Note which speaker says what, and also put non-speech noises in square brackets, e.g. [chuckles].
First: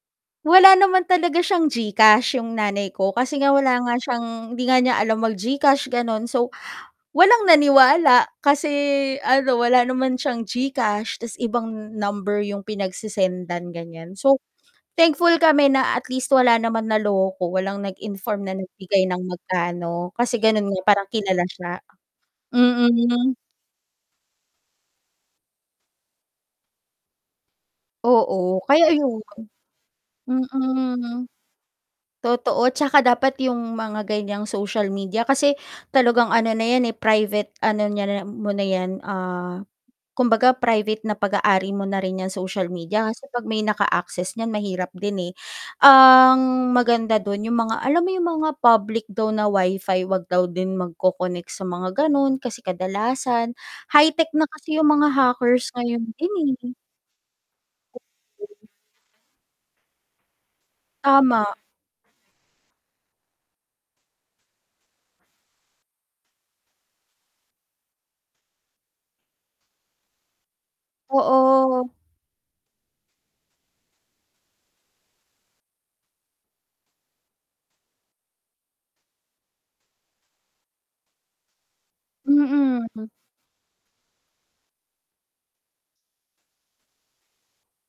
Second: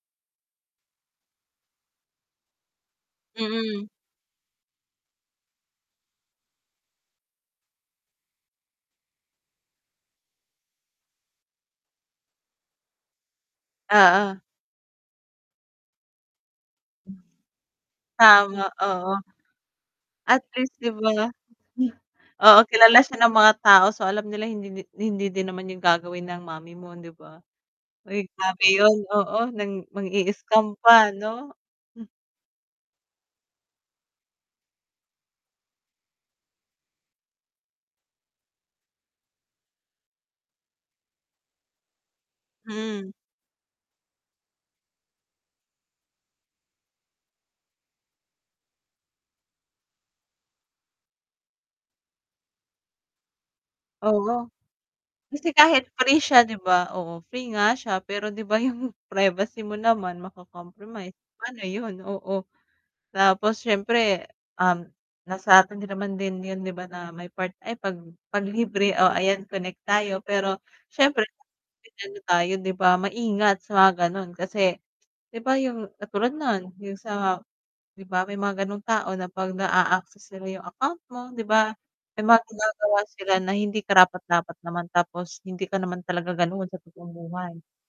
Speaker 1: Wala naman talaga siyang GCash, yung nanay ko. Kasi nga wala
Speaker 2: Mm.
Speaker 1: nga siyang hindi nga niya alam mag-GCash gano’n, so walang naniwala kasi ano, wala naman siyang GCash tas ibang number yung pinagse-sendan ganiyan.
Speaker 2: Oo.
Speaker 1: So thankful kami na at least, wala naman naloko. Walang nag-inform na
Speaker 2: Tama,
Speaker 1: nagbigay
Speaker 2: oo.
Speaker 1: ng magkano kasi
Speaker 2: At
Speaker 1: ganun
Speaker 2: least,
Speaker 1: nga,
Speaker 2: 'di
Speaker 1: parang
Speaker 2: ba.
Speaker 1: kilala siya.
Speaker 2: [chuckles] Oo, kilala siya ng
Speaker 1: Mm.
Speaker 2: mga tao, so alam nila hindi di hindi din naman yun gagawin ng mommy mo, 'di ba? Uy grabe
Speaker 1: Oo, kaya
Speaker 2: yun,
Speaker 1: ayun.
Speaker 2: oo nang mang-iiscam pa
Speaker 1: Mm.
Speaker 2: 'no.
Speaker 1: Totoo, tsaka dapat yung mga ganiyang social media kasi talagang ano na yan eh, private ano niya na mo na ‘yan, ah, kumbaga private na pag-aari mo na rin ‘yang social media
Speaker 2: Hmm.
Speaker 1: kasi ‘pag may naka-access niyan mahirap din eh. Ang maganda dun, yung mga alam mo yung mga public daw na Wi-Fi, ‘wag daw din magco-connect sa mga ganon kasi kadalasan high-tech na
Speaker 2: Oo.
Speaker 1: kasi yung mga
Speaker 2: Kasi
Speaker 1: hackers
Speaker 2: kahit
Speaker 1: ngayon
Speaker 2: free
Speaker 1: din
Speaker 2: siya 'di
Speaker 1: eh.
Speaker 2: ba, oo free nga siya pero 'di ba
Speaker 1: [unintelligible]
Speaker 2: yung [chuckles] privacy mo naman mako-compromise,
Speaker 1: Tama.
Speaker 2: paano yun? Oo, tapos siyempre, um, na sa'tin naman din yun 'di ba na may part ay ‘pag ‘pag libre, o ayan connect tayo pero syempre
Speaker 1: Oo.
Speaker 2: [unintelligible] tayo 'di ba maingat sa mga gano’n. Kasi 'di ba, yung katulad no’n, yung sa ‘di ba, may mga gano’ng tao na ‘pag naa-access nila yung account mo, ‘di ba may mga ginagawa
Speaker 1: Mhm.
Speaker 2: sila na hindi karapat-dapat naman tapos hindi ka naman talaga gano’n sa totoong buhay.